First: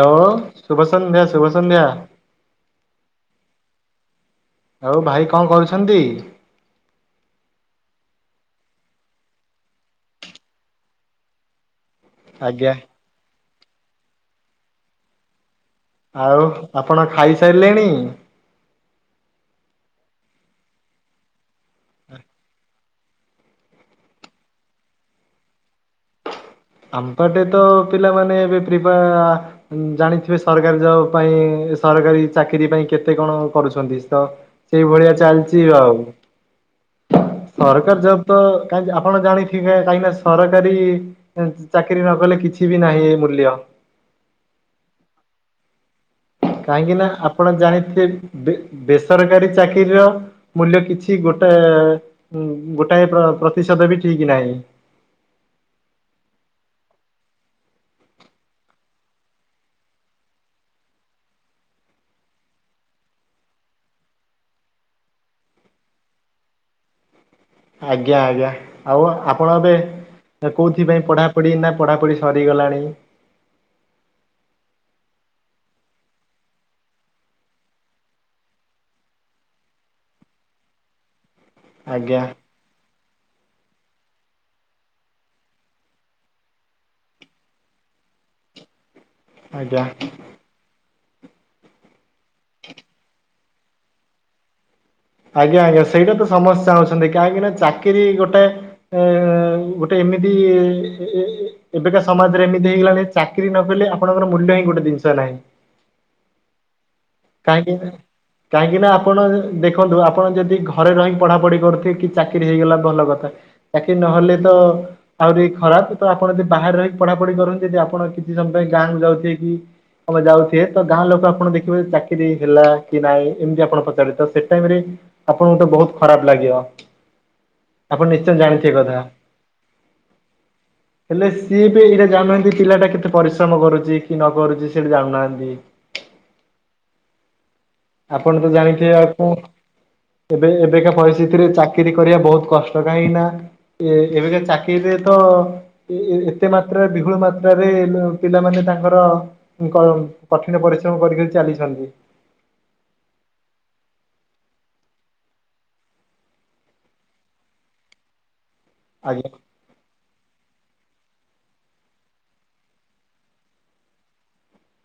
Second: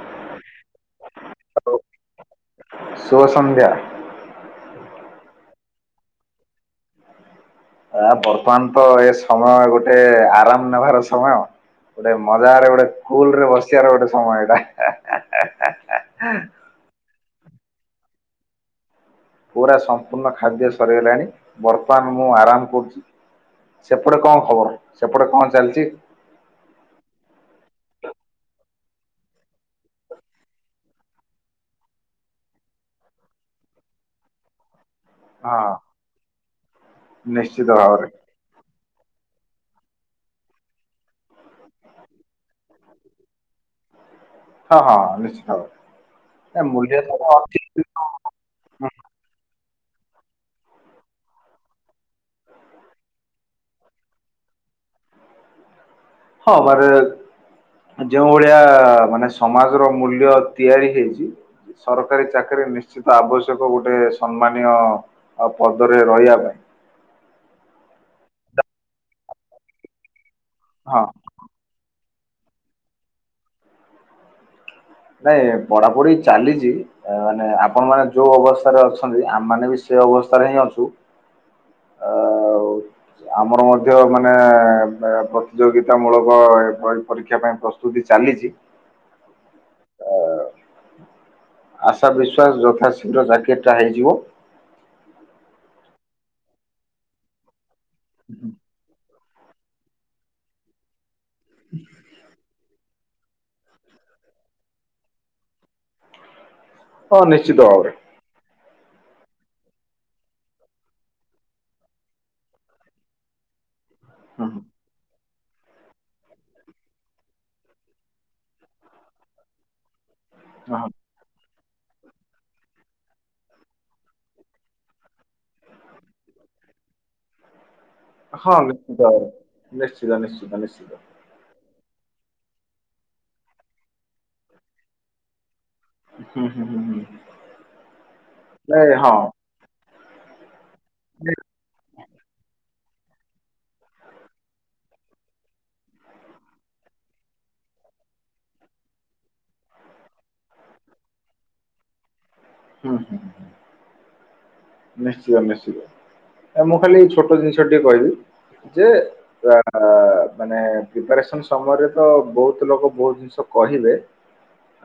ଲୋ, ଶୁଭ ସନ୍ଧ୍ୟା ଶୁଭ ସନ୍ଧ୍ୟା। ଶୁଭ ସନ୍ଧ୍ୟା। ଆଉ ଭାଇ କଣ କରୁଛନ୍ତି? ଆ ବର୍ତ୍ତମାନ ତ ଏ ସମୟ ଗୋଟେ ଆରାମ୍ ନେବାର ସମୟ। ଗୋଟେ ମଜାରେ ଆଜ୍ଞା। ଗୋଟେ କୁଲରେ ବସଆର ଗୋଟେ ସମୟ ଏଇଟା। ଆଉ ଆପଣ ଖାଇସାରିଲେଣି? ପୁରା ସମ୍ପୂର୍ଣ୍ଣ ଖାଦ୍ୟ ସରିଗଲାଣି। ବର୍ତ୍ତମାନ ମୁଁ ଆରାମ କରୁଛି। ସେପଟେ କଣ ଖବର, ସେପଟେ କଣ ଚାଲିଛି? ଆମପଟେ ତ ପିଲାମାନେ ଏବେ ପ୍ରିପା ଜାଣିଥିବେ ସରକାରୀ ଯବ୍ ପାଇଁ ସରକାରୀ ଚାକିରି ପାଇଁ କେତେ କଣ କରୁଛନ୍ତି? ତ ସେଇ ଭଳିଆ ଚାଲିଛି ହଁ ଆଉ। ନିଶ୍ଚିତ ଭାବରେ ସରକାର ଯବ୍ ତ କାଜ୍ ଆପଣ ଜାଣିଥିବେ କାହିଁକିନା ସରକାରୀ ଚାକିରି ନ କଲେ କିଛି ବି ନାହିଁ ଏ ମୂଲ୍ୟ। ହଁ ହଁ ନିଶ୍ଚିତ ଭାବରେ। ଏ କାହିଁକି ମୂଲ୍ୟ ନା ତ ଆପଣ ଅଛି। ଜାଣିଥିବେ ବେ ବେସ୍ ସରକାରୀ ଚାକିରୀର ମୂଲ୍ୟ କିଛି ଗୋଟେ ଏ ହଁ ଗୋଟାଏ ପ୍ର ପ୍ରତିଶଧ ବି ଠିକ ନାହିଁ। ହଁ ବାରେ ଯେଉଁ ଭଳିଆ ମାନେ ସମାଜର ମୂଲ୍ୟ ତିଆରି ହେଇଛି। ସରକାରୀ ଚାକିରି ନିଶ୍ଚିତ ଆବଶ୍ୟକ ଗୋଟେ ସମ୍ମାନୀୟ ଅ ପଦରେ ରହିବା ପାଇଁ। ଆଜ୍ଞା ଆଜ୍ଞା। ଆଉ ଆପଣ ଏବେ କୋଉଥି ହଁ। ପାଇଁ ପଢା ଢି ନା ପଢ଼ାପଢି ସରିଗଲାଣି? ନାଇଁ ପଢାପଢି ଚାଲିଛି। ମାନେ ଆପଣ ମାନେ ଯୋଉ ଅବସ୍ଥାରେ ଅଛନ୍ତି, ଆମ ମାନେ ବି ସେ ଅବସ୍ଥାରେ ହିଁ ଅଛୁ। ଆଜ୍ଞା। ଆଉ ଆମର ମଧ୍ୟ ମାନେ ଏ ପ୍ରତିଯୋଗିତା ମୂଳକ ପରୀକ୍ଷା ପାଇଁ ପ୍ରସ୍ତୁ ତୁତି ଚାଲିଛି। ଆଜ୍ଞା। ଆଶା ବିଶ୍ୱାସ୍ ଯଥାଶୀଘ୍ର ଚାକିରୀଟା ହେଇଯିବ। ଆଜ୍ଞା! ଆଜ୍ଞା! ସେଇଟା ତ ସମସ୍ତେ ଚାହୁଁଛନ୍ତି। କାହିଁକି ନା ଚାକିରି ଗୋଟେ ଏ ଗୋଟେ ଏମିତି ଏବେକା ସମାଜରେ ଏମିତି ହେଇଗଲାଣି ଚାକିରି କଲେ ଆପଣଙ୍କ ମୂଲ୍ୟ ହିଁ ଗୋଟେ ଜିନିଷ ନାହିଁ। ହଁ ନିଶ୍ଚିତ କାହିଁକି ଭାବରେ କାହିଁକି ନା ଆପଣ ଦେଖ୍ କୁହନ୍ତୁ ଆପଣ ଯଦି ଘରେ ରହିି ପଢାପଢି କରୁଥିବେ। କି ଚାକିରି ହେଇଗଲା ଭଲ କଥା ଚାକିରି ନହେଲେ ହୁଁ ତ ହୁଁ ଆହୁରି ଖରାପ ତ ଆପଣ ଯଦି ବାହାରେ ରହିି ପଢାପଢି କରନ୍ତି। ଯଦି ଆପଣ କିଛି ସମୟ ପାଇଁ ଗାଁକୁ ଯାଉଥିବେ କି ଆମେ ଯାଉଥିବେ ହଁ ତ ଗାଁ ଲୋକ ଆପଣ ଦେଖିବେ ଚାକିରି ହେଲା କି ନାଇଁ ଏମିତି ଆପଣ ପଚାରିବେ ତ ସେ ସେ ଟାଇମରେ ଆପଣଙ୍କୁ ତ ବହୁତ ଖରାପ ଲାଗିବ। ଆପଣ ନିଶ୍ଚୟ ହଁ ଜାଣିଥିବେ କଥା। ନିଶ୍ଚିତ- ନିଶ୍ଚିତ- ନିଶ୍ଚିତ- ନିଶ୍ଚିତ ହେଲେ ସିଏବି ଏଇଟା ଜାନୁନାହାନ୍ତି ପିଲାଟା କେତେ ପରିଶ୍ରମ କରୁଛି କି ନ କରୁଛି ସେଟା ଜାଣୁନାହାନ୍ତି। ହୁଁ- ହୁଁ -ହୁଁ -ହୁଁ ଆପଣତ ନାଇଁ ଜାଣିଥିବେ ହଁ ଆକୁ ତେବେ ଏବେକା ହୁଁ ପରିସ୍ଥିତିରେ ଚାକିରିୀ କରିବା ବହୁତ କଷ୍ ତେବେ ଏଇନା ଏବେକା ଚାକିରିରେ ତ ଏତେ ମାତ୍ରା ବିପୁଳ ମାତ୍ରାରେ ପିଲାମାନେ ତାଙ୍କର କ -କଠିନ ପରିଶ୍ରମ କରି- କରି ଚାଲିଛନ୍ତି। ହୁଁ -ହୁଁ- ହୁଁ ନିଶ୍ଚିତ! ନିଶ୍ଚିତ! ତ ମୁଁ ଖାଲି ଏଇ ଛୋଟ ଜିନିଷ ଟିଏ କହିବି ଯେ ଆଜ୍ଞା ଆ ମାନେ ପ୍ରିପେରେସନ ସମୟରେ ତ ବହୁତ ଲୋକ ବହୁତ ଜିନିଷ କହିଲେ।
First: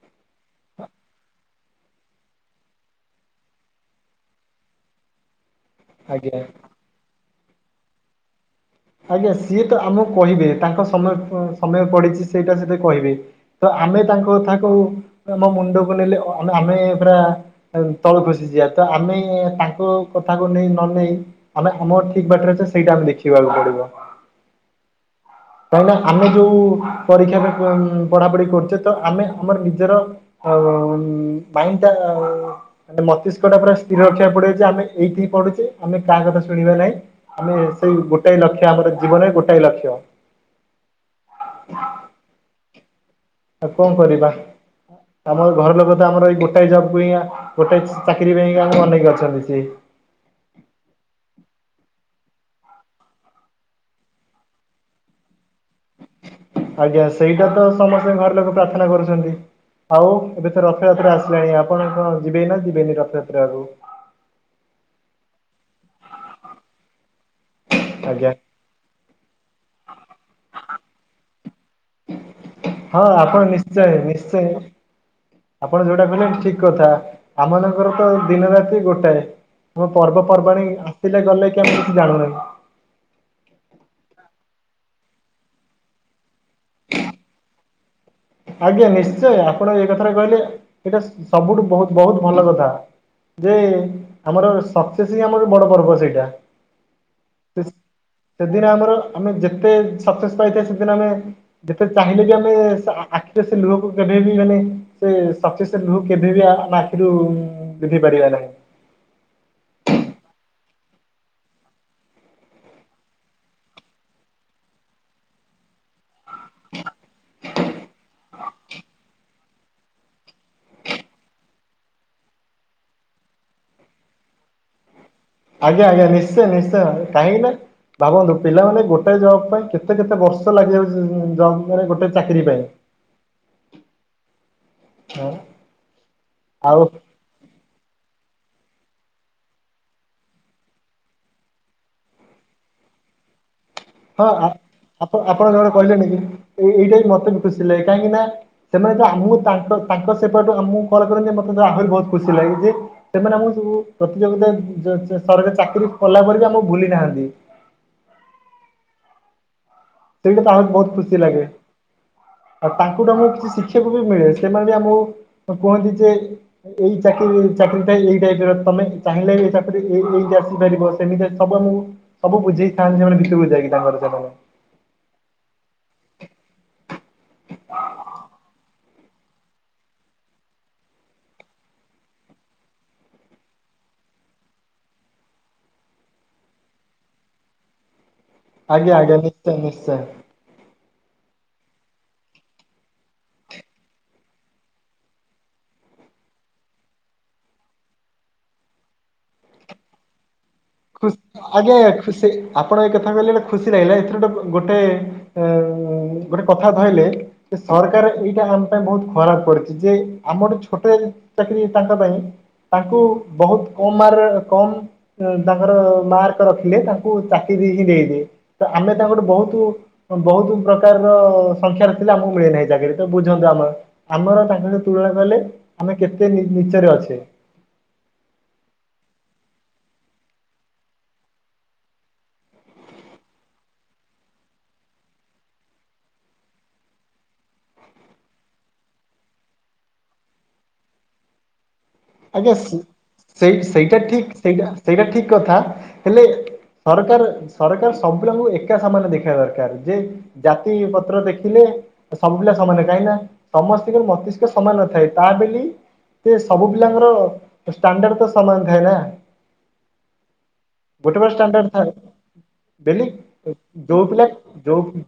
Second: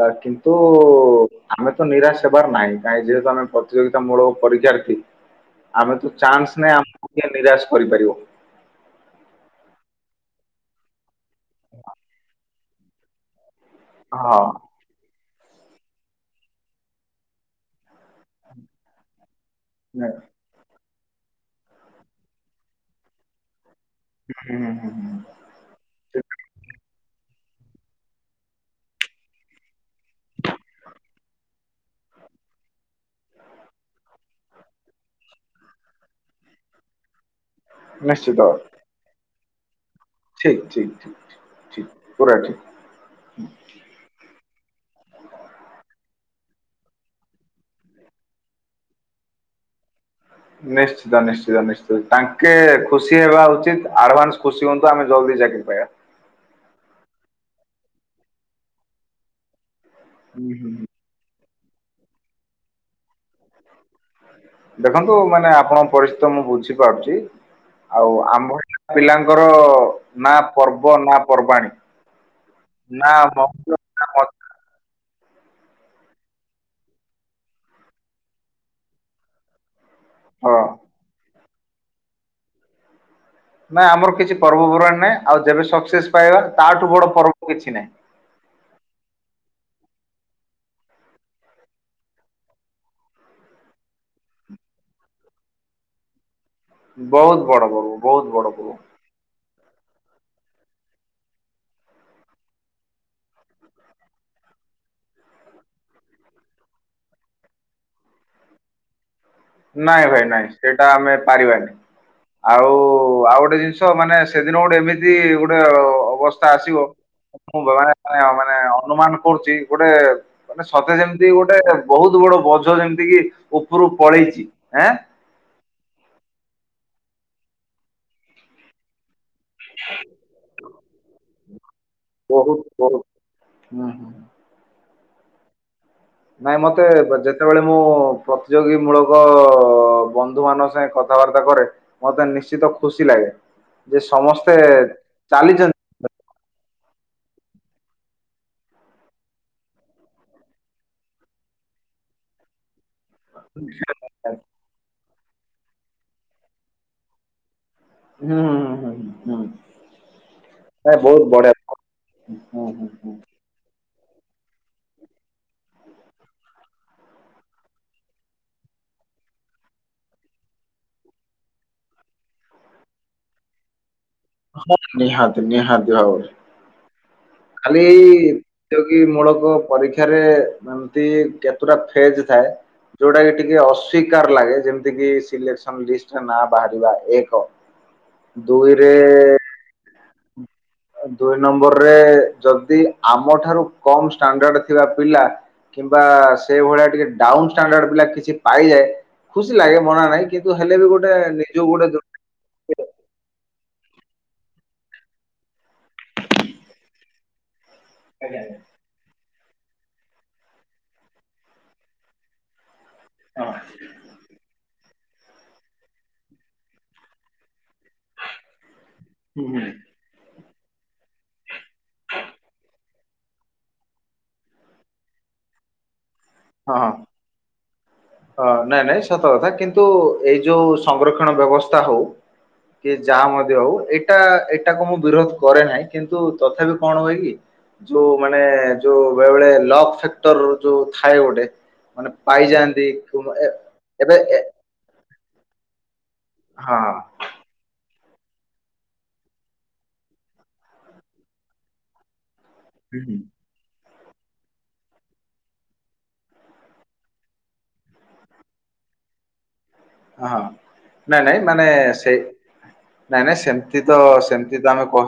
ଆ କିନ୍ତୁ ଆମେ ତ ନିରାଶ ହେବାର ନାଇ- ନାଇ ଯେହେତୁ ଆମେ ପ୍ରତିଯୋଗିତା ମୂଳ ପରୀକ୍ଷାର୍ଥୀ ଆମେତ ଆଜ୍ଞା ଚାନ୍ସ ନାହିଁ। ନାଁ ନିରାଶ କରିପାରିବ। ଆଜ୍ଞା! ସିଏତ ଆମକୁ କହିବେ। ତାଙ୍କ ସମୟ- ସମୟ ପଡିଛି। ସେଇଟା ସେତ କହିବେ ତ ଆମେ ତାଙ୍କ ହଁ କଥାକୁ ଆମ ମୁଣ୍ଡକୁ ନେଲେ ଆମେ ପୁରା ତଳକୁ ଖସିଯିବା। ତ ଆମେ ତାଙ୍କ ହୁଁ କଥାକୁ କୁ ନ ନେଇ ଆମେ ଆମର ଠିକ ବାଟରେ ଅଛେ। ସେଇଟା ଆମେ ଦେଖିବାକୁ ପଡିବ। ହୁଁ ହୁଁ ହୁଁ ହୁଁ [unintelligible] ମାନେ ଆମେ ଯୋଉ ପରୀକ୍ଷାରେ ପଢାପଢି କରୁଛେ ତ ଆମେ ଆମର ନିଜର କ ଉଁ ମାଇଣ୍ଡଟା ମସ୍ତିଷ୍କଟା ପୁରା ସ୍ଥିର ରଖିବାକୁ ପଡିବ ଯେ ଆମେ ଏଇଠି ପଡୁଛେ। ଆମେ କାହା କଥା ଶୁଣିବା ନାହିଁ। ଆମେ ସେଇ ନିଶ୍ଚିତ ଗୋଟାଏ ଲକ୍ଷ୍ୟ ଆମର ଜୀବନରେ ଗୋଟାଏ ଲକ୍ଷ୍ୟ ଠିକ-ଠିକ୍- ଠିକ୍- ଠିକ୍- ଠିକ୍- ପୁରା ଠିକ୍ ଆଉ କଣ କରିବା। ଆମ ଘର ଲୋକ ତ ଆମର ଏଇ ଗୋଟାଏ ଜବକୁ ହିଁ ଗୋଟାଏ ଚାକିରିରେ ହିଁ ଆମକୁ ଅନେଇ ଅଛନ୍ତି ସିଏ ନିଶ୍ଚିତ! ନିଶ୍ଚିତ! ନିଶ୍ଚିତ! ତାଙ୍କେ ଖୁସି ହେବା ଉଚିତ ଆଡଭାନ୍ସ ଖୁସି ହୁଅନ୍ତୁ। ଆମେ ଜଲ୍ଦି ଚାକିରି ପାଇବା। ଆଜ୍ଞା! ସେଇଟା ତ ସମସ୍ତେ ଘର ଲୋକ ପ୍ରାର୍ଥନା କରୁଛନ୍ତି। ଆଉ ଏବେ ହୁଁ ତ ହୁଁ ରଥଯାତ୍ରା ଆସିଲାଣି ଆପଣ କଣ ଯିବେ ନା ଯିବେନି ରଥଯାତ୍ରାକୁ ଦେଖନ୍ତୁ ମାନେ ଆପଣଙ୍କ ପରିସ୍ଥିିତ ମୁଁ ବୁଝିପାରୁଛି। ଆଉ ଆଜ୍ଞା। ଆମ୍ଭ ପିଲାଙ୍କର ନା ପର୍ବ ନା ପର୍ବାଣୀ ହଁ ନା ଆପଣ ମଉଜ ନିଶ୍ଚୟ ନା ମଜ- -ନିଶ୍ଚୟ ଆପଣ ଯୋଉଟା କହିଲେ ଠିକ କଥା ଆମମାନଙ୍କର ତ ଦିନ ରାତି ଗୋଟାଏ। ମୋ ହଁ ପର୍ବପର୍ବାଣୀ ଆସିଲେ ଗଲେକି ଆମେ କିଛି ଜାଣିନାହୁଁ। ନାଇଁ ଆମର କିଛି ପର୍ବ ପର୍ବାଣି ନାହିଁ। ଆଉ ଯେବେ ସକ୍ସେସ୍ ପାଇବା ତାଠୁ ବଡ ପର୍ବ କିଛି ନାହିଁ। ଆଜ୍ଞା! ନିଶ୍ଚୟ ଆପଣ ଏ କଥାଟା କହିଲେ ଏଇଟା ସବୁଠୁ ବହୁତ ବହୁତ ଭଲ କଥା। ଯେ ଆମର ସକ୍ସେସ ହିଁ ଆମର ବଡ ପର୍ବ ସେଇଟା ବହୁତ ବଡପର୍ବ ବହୁତ ସେଦିନ ବଡପର୍ବ। ଆମର ଆମେ ଯେତେ ସକ୍ସେସ ପାଇବେ ସେଦିନ ଆମେ ଯେତେ ଚାହିଁଲେବି ଆମେ [unintelligible] ଆଖିରେ ସେ ଲୁହକୁ କେଭେବି ମାନେ ସେ ସସ୍କେସ ସେ ଲୁହକୁ କେଭେବି ଆମ ଆଖିରୁ ସୁଝି ପାରିବା ନାହିଁ। ନାଇଁ ଭାଇ ନାଇଁ ସେଇଟା ଆମେ ପାରିବାନି। ଆଉ ଆଉଗୋଟେ ଜିନିଷ ମାନେ ସେଦିନ ଗୋଟେ ଏମିତି ଗୋଟେ ଅବସ କା ଆସିବ ମୁଁ [unintelligible] ମାନେ ଅନୁମାନ କରୁଚି। ଗୋଟେ ମାନେ ସତେଯେମିତି ଗୋଟେ ବହୁତ ବଡବୋଝ ଯେମିତିକି ଉପରୁ ପଳେଇଛି। ଜି ଆଁ। ଆଜ୍ଞା ଆଜ୍ଞା ନିଶ୍ଚିୟ ନିଶ୍ଚିୟ କାହିଁକିନା ଭାବନ୍ତୁ ପିଲାମାନେ ଗୋଟେ ଗୋଟେ ଜବପାଇଁ କେତେ କେତେ ବର୍ଷ ଲାଗିଯାଉଛି ଜବରେ ଗୋଟେ? ଚାକିରି ପାଇଁ। ବହୁତ ବହୁତ ହୁଁ ହୁଁ ଆଉ। ନାଇଁ ମତେ ବଟ ଯେତେ ଯେତେବେଳେ ମୁଁ ପ୍ରତିଯୋଗୀ ମୂଳକ ବନ୍ଧୁ ମାନଙ୍କ ସାଙ୍ଗେ କଥାବାର୍ତ୍ତା କରେ। ମତେ ନିଶ୍ଚିତ ଖୁସିଲାଗେ। ହଁ ଆପ ଆପଣ ଆପଣ ଯୋଉରା ଚାଲିଛନ୍ତି କହିଲେନିକି ଏଇ ଏଇଟାବି ମତେ ଖୁସିଲାଗେ କାହିଁକିନା ସେମାନେତ ଆମକୁ ତାଙ୍କ ତାଙ୍କ ସେପଟ ଆମକୁ କଲକରନ୍ତି ମତେ ଆହୁରି ବହୁତ ଖୁସି ଲାଗିଛି। ସେମାନେ ଆମକୁ ସବୁ ପ୍ରତିଯୋଗିତା [unintelligible] ସରକାର ଚାକିରି କଲା ପରେରେବି ଆମକୁ ଭୁଲି ନାହାନ୍ତି। ହୁଁ ଉୁଁ ହୁଁ ହୁଁ। ସେଇଟାତ ଆହୁରି ବହୁତ ନାଇଁ ଖୁସିଲାଗେ ବଢିଆ ହୁଁ ଆଉ ହୁଁ ତାଙ୍କୁ ହୁଁ ଟାକୁ କିଛି ଶିଖି ଶିଖିବାକୁବି ମିଳେ ସେମାନେ ଆମକୁ କୁହନ୍ତିଯେ ଏଇ ଚାକିରି ଚାକିରିଟା ଏଇ ଟାଇପର ତମେ ଚାହିଁଲେ ଏଇ ଚାକିରି ଏଇ ଏଇ ଆସିପାରିବ। ସେମିତି ସବୁ ଆମକୁ ସବୁ ବୁଝେଇଥାନ୍ତି ସେମାନେ ଭିତରକୁ ଯାଇକି ତାଙ୍କର ସେମାନେ। ହଁ ନିହାତି ନିହାତି ଭାବରେ ଖାଲିଏଇ। ପ୍ରତିଯୋଗୀ ମୂଳକ ପରୀକ୍ଷାରେ ଏମିତି କେତେଟା ଫେଜଥାଏ? ଯୋଉଟାକି ଟିକିଏ ଅସ୍ୱୀକାର ଲାଗେ ଯେମିତିକି ସିଲେକ୍ସନ ଲିଷ୍ଟରେ ନାଁ ବାହାରିବା ଏକ [inaudible] ଦୁଇରେ। ଆଜ୍ଞା ନିଶ୍ଚୟ ନିଶ୍ଚୟ। ଦୁଇ ନମ୍ବରରେ ଯଦି ଆମଠାରୁ କମ ଷ୍ଟାଣ୍ଡାର୍ଡଥିବା ପିଲା କିମ୍ବା ସେଇ ଭଳିଆ ଟିକିଏ ଡାଉନ୍ ଷ୍ଟାଣ୍ଡାର୍ଡ ପିଲା କିଛି ପାଇଯାଏ ଖୁସିଲାଗେ ମନାନାହିଁ। କିନ୍ତୁ ହେଲେବି ଖୁ ଗୋଟେ ନିଜକୁ ଆଜ୍ଞା ଗୋଟେ ଆଜ୍ଞା, ଦୁ ଖୁସି ଆପଣ ଏଇକଥା କହିଲେ ଗୋଟେ ଖୁସି ଲାଗିଲା ଏଥିରୁ ଗୋଟେ ଏଁ ଉୁଁ ଉୁଁ ଗୋଟେ କଥା ଧଇଲେ। ଏ ସରକାର ଆଜ୍ଞା ଆଜ୍ଞା ଏଇଟା ଆମପାଇଁ ବହୁତ ଖରାପ କରି ଯେ ଆମଠୁ ଛୋଟ ଚାକିରି ତାଙ୍କପାଇଁ। ତାଙ୍କୁ ହଁ ବହୁତ କମ ମାରର କମ ତାଙ୍କର ମାର୍କରଖିଲେ ତାଙ୍କୁ ଚାକିରିହିଁ ଦେଇଦିଏ ତ ଆମେ ତାଙ୍କଠୁ ହୁଁ ହୁଁ। ବହୁତ ବହୁତ ପ୍ରକାରର ସଂଖ୍ୟାର ଥିଲେ ଆମକୁ ମିଳେନାହିଁ ଚାକିରିତ ବୁଝନ୍ତୁ ଆମର। ଆମର ତାଙ୍କଠୁ ତୁଳନା କଲେ ଆମେ କେତେ ହଁ ନିଚରେ ହଁ ଅଛେ? ହଁ ନାଇଁ ନାଇଁ ସତକଥା କିନ୍ତୁ ଏଇଯୋଉ ସଂଗ୍ରକ୍ଷଣ ବ୍ୟବସ୍ଥା ହଉ। କିଏ ଯାହା ମଧ୍ୟ ହଉ ଏଇଟା ଏଇଟାକୁ ମୁଁ ବିରୋଧ କରେନାହିଁ କିନ୍ତୁ ତଥାପି କଣ ହୁଏକି? ଯୋଉ ମାନେ ଯୋଉ ବେଳେବେଳେ ଲକଫେକ୍ଟର ଯୋଉ ଥାଏ ଗୋଟେ ମାନେ ଆଜ୍ଞା ସି- ପାଇଯାଆନ୍ତି। ସେଇ ସେଇଟା ଏବେ ଠିକ ଏ ସେଇଟା ସେଇଟା ଠିକକଥା ହେଲେ ହଁ ସରକାର। ସରକାର ସବୁ ପିଲାଙ୍କୁ ଏକା ସମାନ ଦେଖିବା ଦରକାର ଯେ ଜାତି ପତ୍ର ଦେଖିଲେ ସବୁ ପିଲା ସମାନ ହୁଁ କାହିଁକି ନା ହୁଁ ସମସ୍ତିଙ୍କ ମସ୍ତିଷ୍କ ସମାନ ନଥାଏ ତା ବେଲି ସେ ସବୁ ସବୁ ପିଲାଙ୍କ ଷ୍ଟାଣ୍ଡାର୍ଡ ତ ସମାନ ଥାଏ ନା? ହଁ ଗୋଟେ ନାଇଁ ବା ନାଇଁ ଷ୍ଟାଣ୍ଡାର୍ଡ ମାନେ ଥାଏ ସେ ବେଲି ନାଇଁ ନାଇଁ ସେମିତି ତ ଯୋଉ ପିଲା ସେମିତି ତ ଯୋଉ ଆମେ କ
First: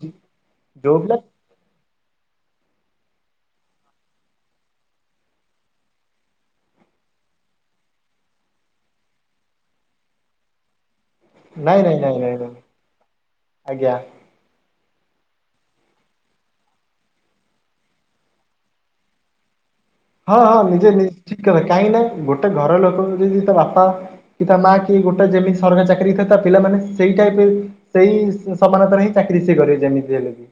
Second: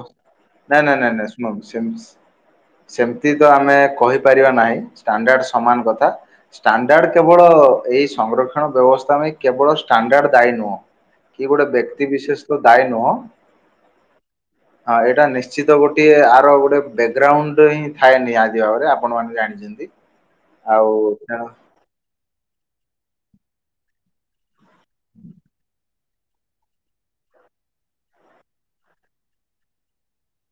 ନାଇଁ ଯୋଉ ନାଇଁ ପିଲା ନାଇଁ ଶୁଣନ୍ତୁ ସେମି ସେମିତି ତ ଆମେ କହିପାରିବା ନାହିଁ ଷ୍ଟାଣ୍ଡାର୍ଡ ସମାନ କଥା ଷ୍ଟାଣ୍ଡାର୍ଡ କେବଳ ଏଇ ସଂଗ୍ରକ୍ଷଣ ବ୍ୟବସ୍ଥା ପାଇଁ କେବଳ ଷ୍ଟାଣ୍ଡାର୍ଡ ଦାୟୀ ନୁହଁ। କି ଗୋଟେ ନାଇଁ ନାଇଁ ବ୍ୟକ୍ତି ନାଇଁ ନାଇଁ ବିିଶେଷ ନାଇଁ ତ ଦାୟୀ ନୁହଁ। [unintelligible] ହଁ ଏଇଟା ନିଶ୍ଚିତ ଗୋଟଏ ଆର ଗୋଟେ ବ୍ୟାକଗ୍ରାଉଣ୍ଡୁ ହିଁ ଥାଏ ନିହାତି ଭାବରେ ଆପଣ ମାନ ଜାଣିଚନ୍ତି। ହଁ ହଁ ନିଜେ ନି ଠିକ୍ କଲେ କାହିଁକି ନା ଗୋଟେ ଘର ଲୋକଙ୍କୁ ଯଦି ତା ବାପା କି ତା ମା କି ଗୋଟେ ଯେମିତି ସରକାରୀ ଚାକିରୀ ହେଇଥାଏ ପିଲାମାନେ ସେଇ ଟାଇପ୍ ସେଇ ସମାନତାରେ ହିଁ ଚାକିରି ସିଏ କରିବେ ଯେମିତି ହେଲେ ବି।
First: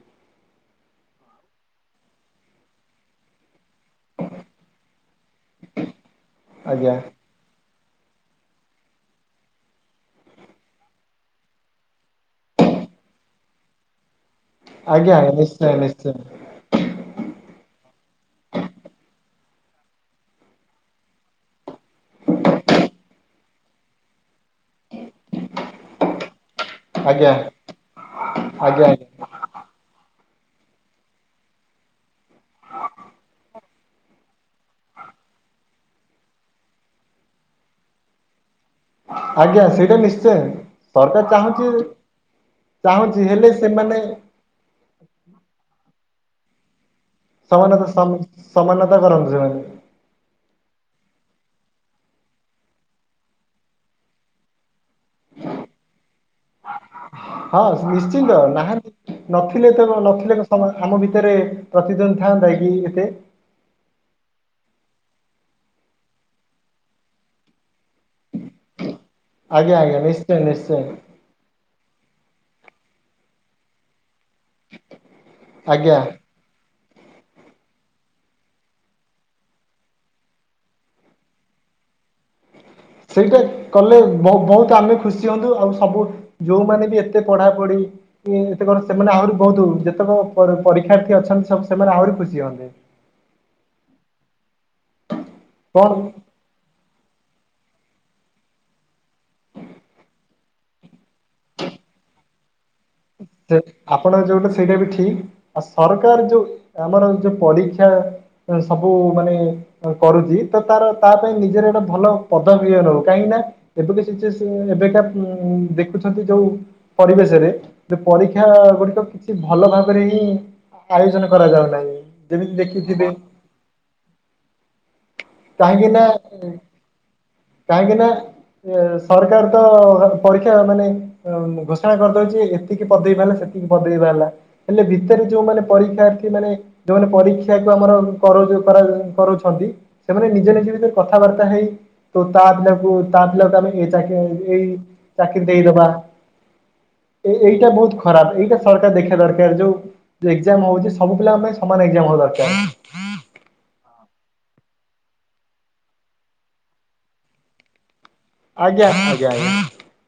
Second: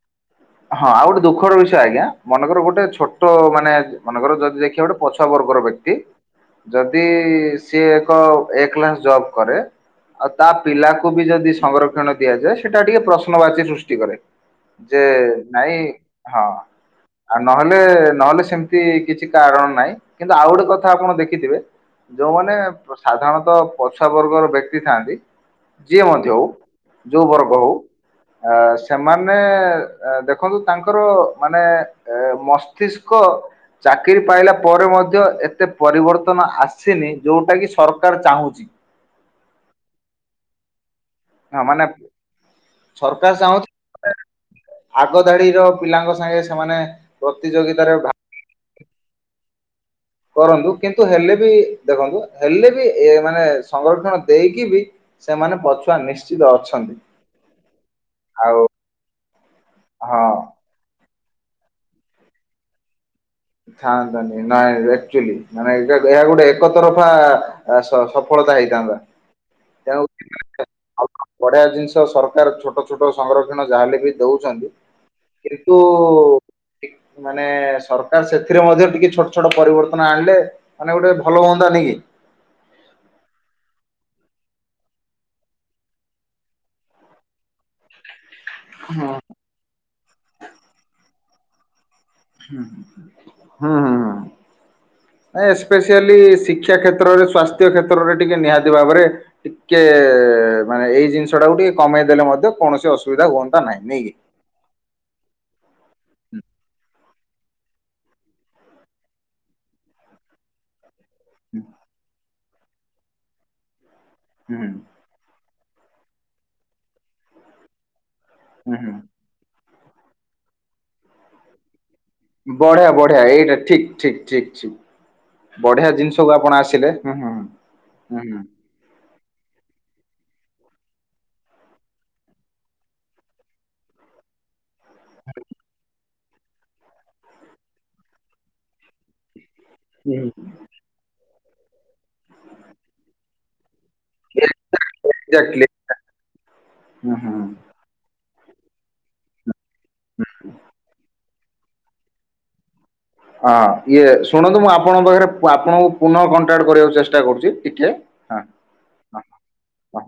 ହଁ ଆଉ ଗୋଟେ ଦୁଃଖର ବିଷୟ ଆଜ୍ଞା ମନେକର ଗୋଟେ ଛୋଟ ମାନେ ମନେଙ୍କର ଯଦି ଦେଖିବା ଗୋଟେ ପଛୁଆ ବର୍ଗର ବ୍ୟକ୍ତି ଆଜ୍ଞା ଯଦି ସିଏ ଏକ ଏକ୍ଲାସ ଜବ୍ କରେ ଆଉ ତା ପିଲାକୁ ବି ଯଦି ସଂଗ୍ରକ୍ଷଣ ଦିଆଯାଏ ସେଇଟା ଟିକେ ପ୍ରଶ୍ନବାଚୀ ସୃଷ୍ଟି କରେ। ଆଜ୍ଞା ନି ଭାଇ [unintelligible] ଆଉ ନହେଲେ ନହେଲେ ସେମିତି କିଛି କାରଣ ନାହିଁ କିନ୍ତୁ ଆଉ ଗୋଟେ କଥା ଆପଣ ଦେଖିଥିବେ ଯୋଉମାନେ ସାଧାରଣତଃ ପଛୁଆ ବର୍ଗର ବ୍ୟ କ୍ତି ଥାଆନ୍ତି ଯିଏ ମଧ୍ୟ ହଉ ଯୋଉ ଆଜ୍ଞା ବର୍ଗ ହଉ ଆଜ୍ଞା ସେମା ଆଜ୍ଞା। ମାନେ ଦେଖନ୍ତୁ ତାଙ୍କର ମାନେ ଏ ମସ୍ତିଷ୍କ ଚାକିରୀ ପାଇଲା ପରେ ମଧ୍ୟ ଏତେ ପରିବର୍ତ୍ତନ ଆସିନି ଯଉଟା କିି ସରକାର ଚାହୁଁଚି। ଆଜ୍ଞା ସେଇଟା ନିଶ୍ଚୟ ସରକାର ହଁ ମାନେ ଚାହୁଁଚି ଚାହୁଁଚି ସରକାର ହେଲେ ଚାହୁଁଛି ସେମାନେ ଆଗ ଧାଡି ର ପିଲାଙ୍କ ସାଙ୍ଗେ ସେମାନେ ସମାନତା ପ୍ରତିଯୋଗିତାରେ ଭାଗ ସମ ସମାନତା ଦରଞ୍ଜୟ। କରନ୍ତୁ କିନ୍ତୁ ହେଲେ ବି ଦେଖନ୍ତୁ ହେଲେ ବି ଏ ମାନେ ସଂରକ୍ଷଣ ଦେଇକି ବି ସେମାନେ ପଛୁଆ ନିଶ୍ଚିତ ଅଛ ହଁ ନିଶ୍ଚିନ୍ତ ନାହାଁ ନଥିଲେ ତ ହଁ। ନଥିଲେ ତ ସମା ଆମ ଭିତରେ ପ୍ରତିଦ୍ୱନ୍ଦୀ ଥାଆନ୍ତା କି ଏତେ? ଥାଆଁନ୍ତାନି ନାଇଁ ରେଚୁଆଲି ମାନେ ଏଇଟା କହିବାର ଗୋଟେ ଏକ ତରଫା ଆ ସ ସଫଳତା ହେଇଥାନ୍ତା। ଆଜ୍ଞା ଆଜ୍ଞା ନିଶ୍ଚୟ ତେଣୁ ନିଶ୍ଚୟ। ବଢିଆ ଜିନିଷ ସରକାର ଛୋଟ ଛୋଟ ସୌରକ୍ଷଣ ଯାହା ହେଲେ ବି ଦଉଛନ୍ତି କିନ୍ତୁ ଆଜ୍ଞା ମାନେ ସର କାର ସେଥିରେ ମଧ୍ୟ ଟିକେ ଛୋଟ ଛୋଟ ପରିବର୍ତ୍ତନ ଆଣିଲେ ମାନେ ଗୋଟେ ଭଲ ହୁଅନ୍ତାନି କି? ସେଇଟା କଲେ ବ ବହୁତ ଆମେ ଖୁସି ହୁଅନ୍ତୁ ଆଉ ସବୁ ଯୋଉମାନେ ବି ଏତେ ପଢାପଢିକି କ ହୁଁ ସେମାନେ ଆହୁରି ବହୁତ ଯେତେକ ପ ପରୀକ୍ଷାର୍ଥୀ ଅଛନ୍ତି ସବୁ ସେମାନେ ଆହୁରି ଖୁସି ହୁଁ ହୁଅନ୍ତେ ହୁଁ ହୁଁ ହୁଁ ଏ କଣ ସ୍ପେସିଆଲି ସି ଶିକ୍ଷା କ୍ଷେତ୍ରରେ ସ୍ୱାସ୍ଥ୍ୟ କ୍ଷେତ୍ରରେ ଟିକେ ନିହାତି ଭାବରେ ଟିକେ ମାନେ ଏଇ ଜିନି ସଟାକୁ ଟିକେ କମେଇଦେଲେ ମଧ୍ୟ କୌଣସି ଅସୁ ଆପଣ ଯୋଉଟା ସେଇଟା ବି ଠିକ୍, ଆଉ ସରକାର ଯୋଉ ଆମର ଏ ଯୋଉ ପରୀକ୍ଷା ଏ ସବୁ ମାନେ କରୁଛି ତ ତାର ତା ପାଇଁ ନିଜର ଗୋଟେ ଭଲ ପଦବି ଇଏ ରହୁ କାହିଁକି ନା ଏବେକା ହୁଁ ସିଚ୍ୟେସନ୍ ଏବେକା ଉଁ ଦେଖୁଛନ୍ତି ଯୋଉ ପରିବେଶରେ ଯେ ପରୀକ୍ଷା ହୁଁ ହୁଁ। ଗୁଡିକ କିଛି ଭଲ ଭାବରେ ହିଁ ଆୟୋଜନ କରାଯାଉନାହିଁ। ଯେମିତି ବଢ଼ିଆ ଦେଖିଥିବେ ବଢ଼ିଆ ଏଇଟା ଠିକ୍ ଠିକ୍ ଠିକ୍। ବଢିଆ କାହିଁକି ଜିନିଷକୁ ନା ଆପଣ ଆସିଲେ କାହିଁକି ନା [unintelligible] ଏ ସରକାର ତ ପରୀକ୍ଷା ମାନେ ଅ ଘୋଷଣା କରିଦଉଛି ସେତିକି ପଦବୀ ମାନେ ସେତିକି ପଦବୀ ବାହାରିଲା, ହେଲେ ଭିତରେ ଯୋଉ ମାନେ ପରୀକ୍ଷାର୍ଥୀ ମାନେ ଯୋଉମାନେ ପରୀକ୍ଷାକୁ ଆମର କରଉଚୁ କରାଯାଏ କରଉଛନ୍ତି ହୁଁ ସେମାନେ ନିଜେ ନିଜେ ଭିତରେ କଥାବାର୍ତ୍ତା ହେଇ ତୋ ତା ପିଲାକୁ ତା ପିଲାକୁ ତ ଆମେ ଏଇ ଚାକି, ଏଇ ଚାକିରି ଦେଇଦବା। ହଁ, ଏ ହଁ। ଏଇଟା ବହୁତ ଖରାପ ଏଇଟା ସରକାର ଦେଖିବା ଦରକାର ଯୋଉ ଏକ୍ଜାମ୍ ହଉଛି ସବୁ ପିଲା ଆମେ ସମାନ ଏକ୍ଜାମ୍ ହବା ଦରକାର। ହଁ ଇଏ ଶୁଣନ୍ତୁ ମୁଁ ଆପଣଙ୍କ ପାଖରେ ଆପଣଙ୍କୁ ପୁନଃ କଣ୍ଟାକ୍ଟ କରିବାକୁ ଚେଷ୍ଟା କରୁଛି ଟିକେ। ହଁ ଆଜ୍ଞା, ଆଜ୍ଞା, ହଁ ଆଜ୍ଞା। ହଁ।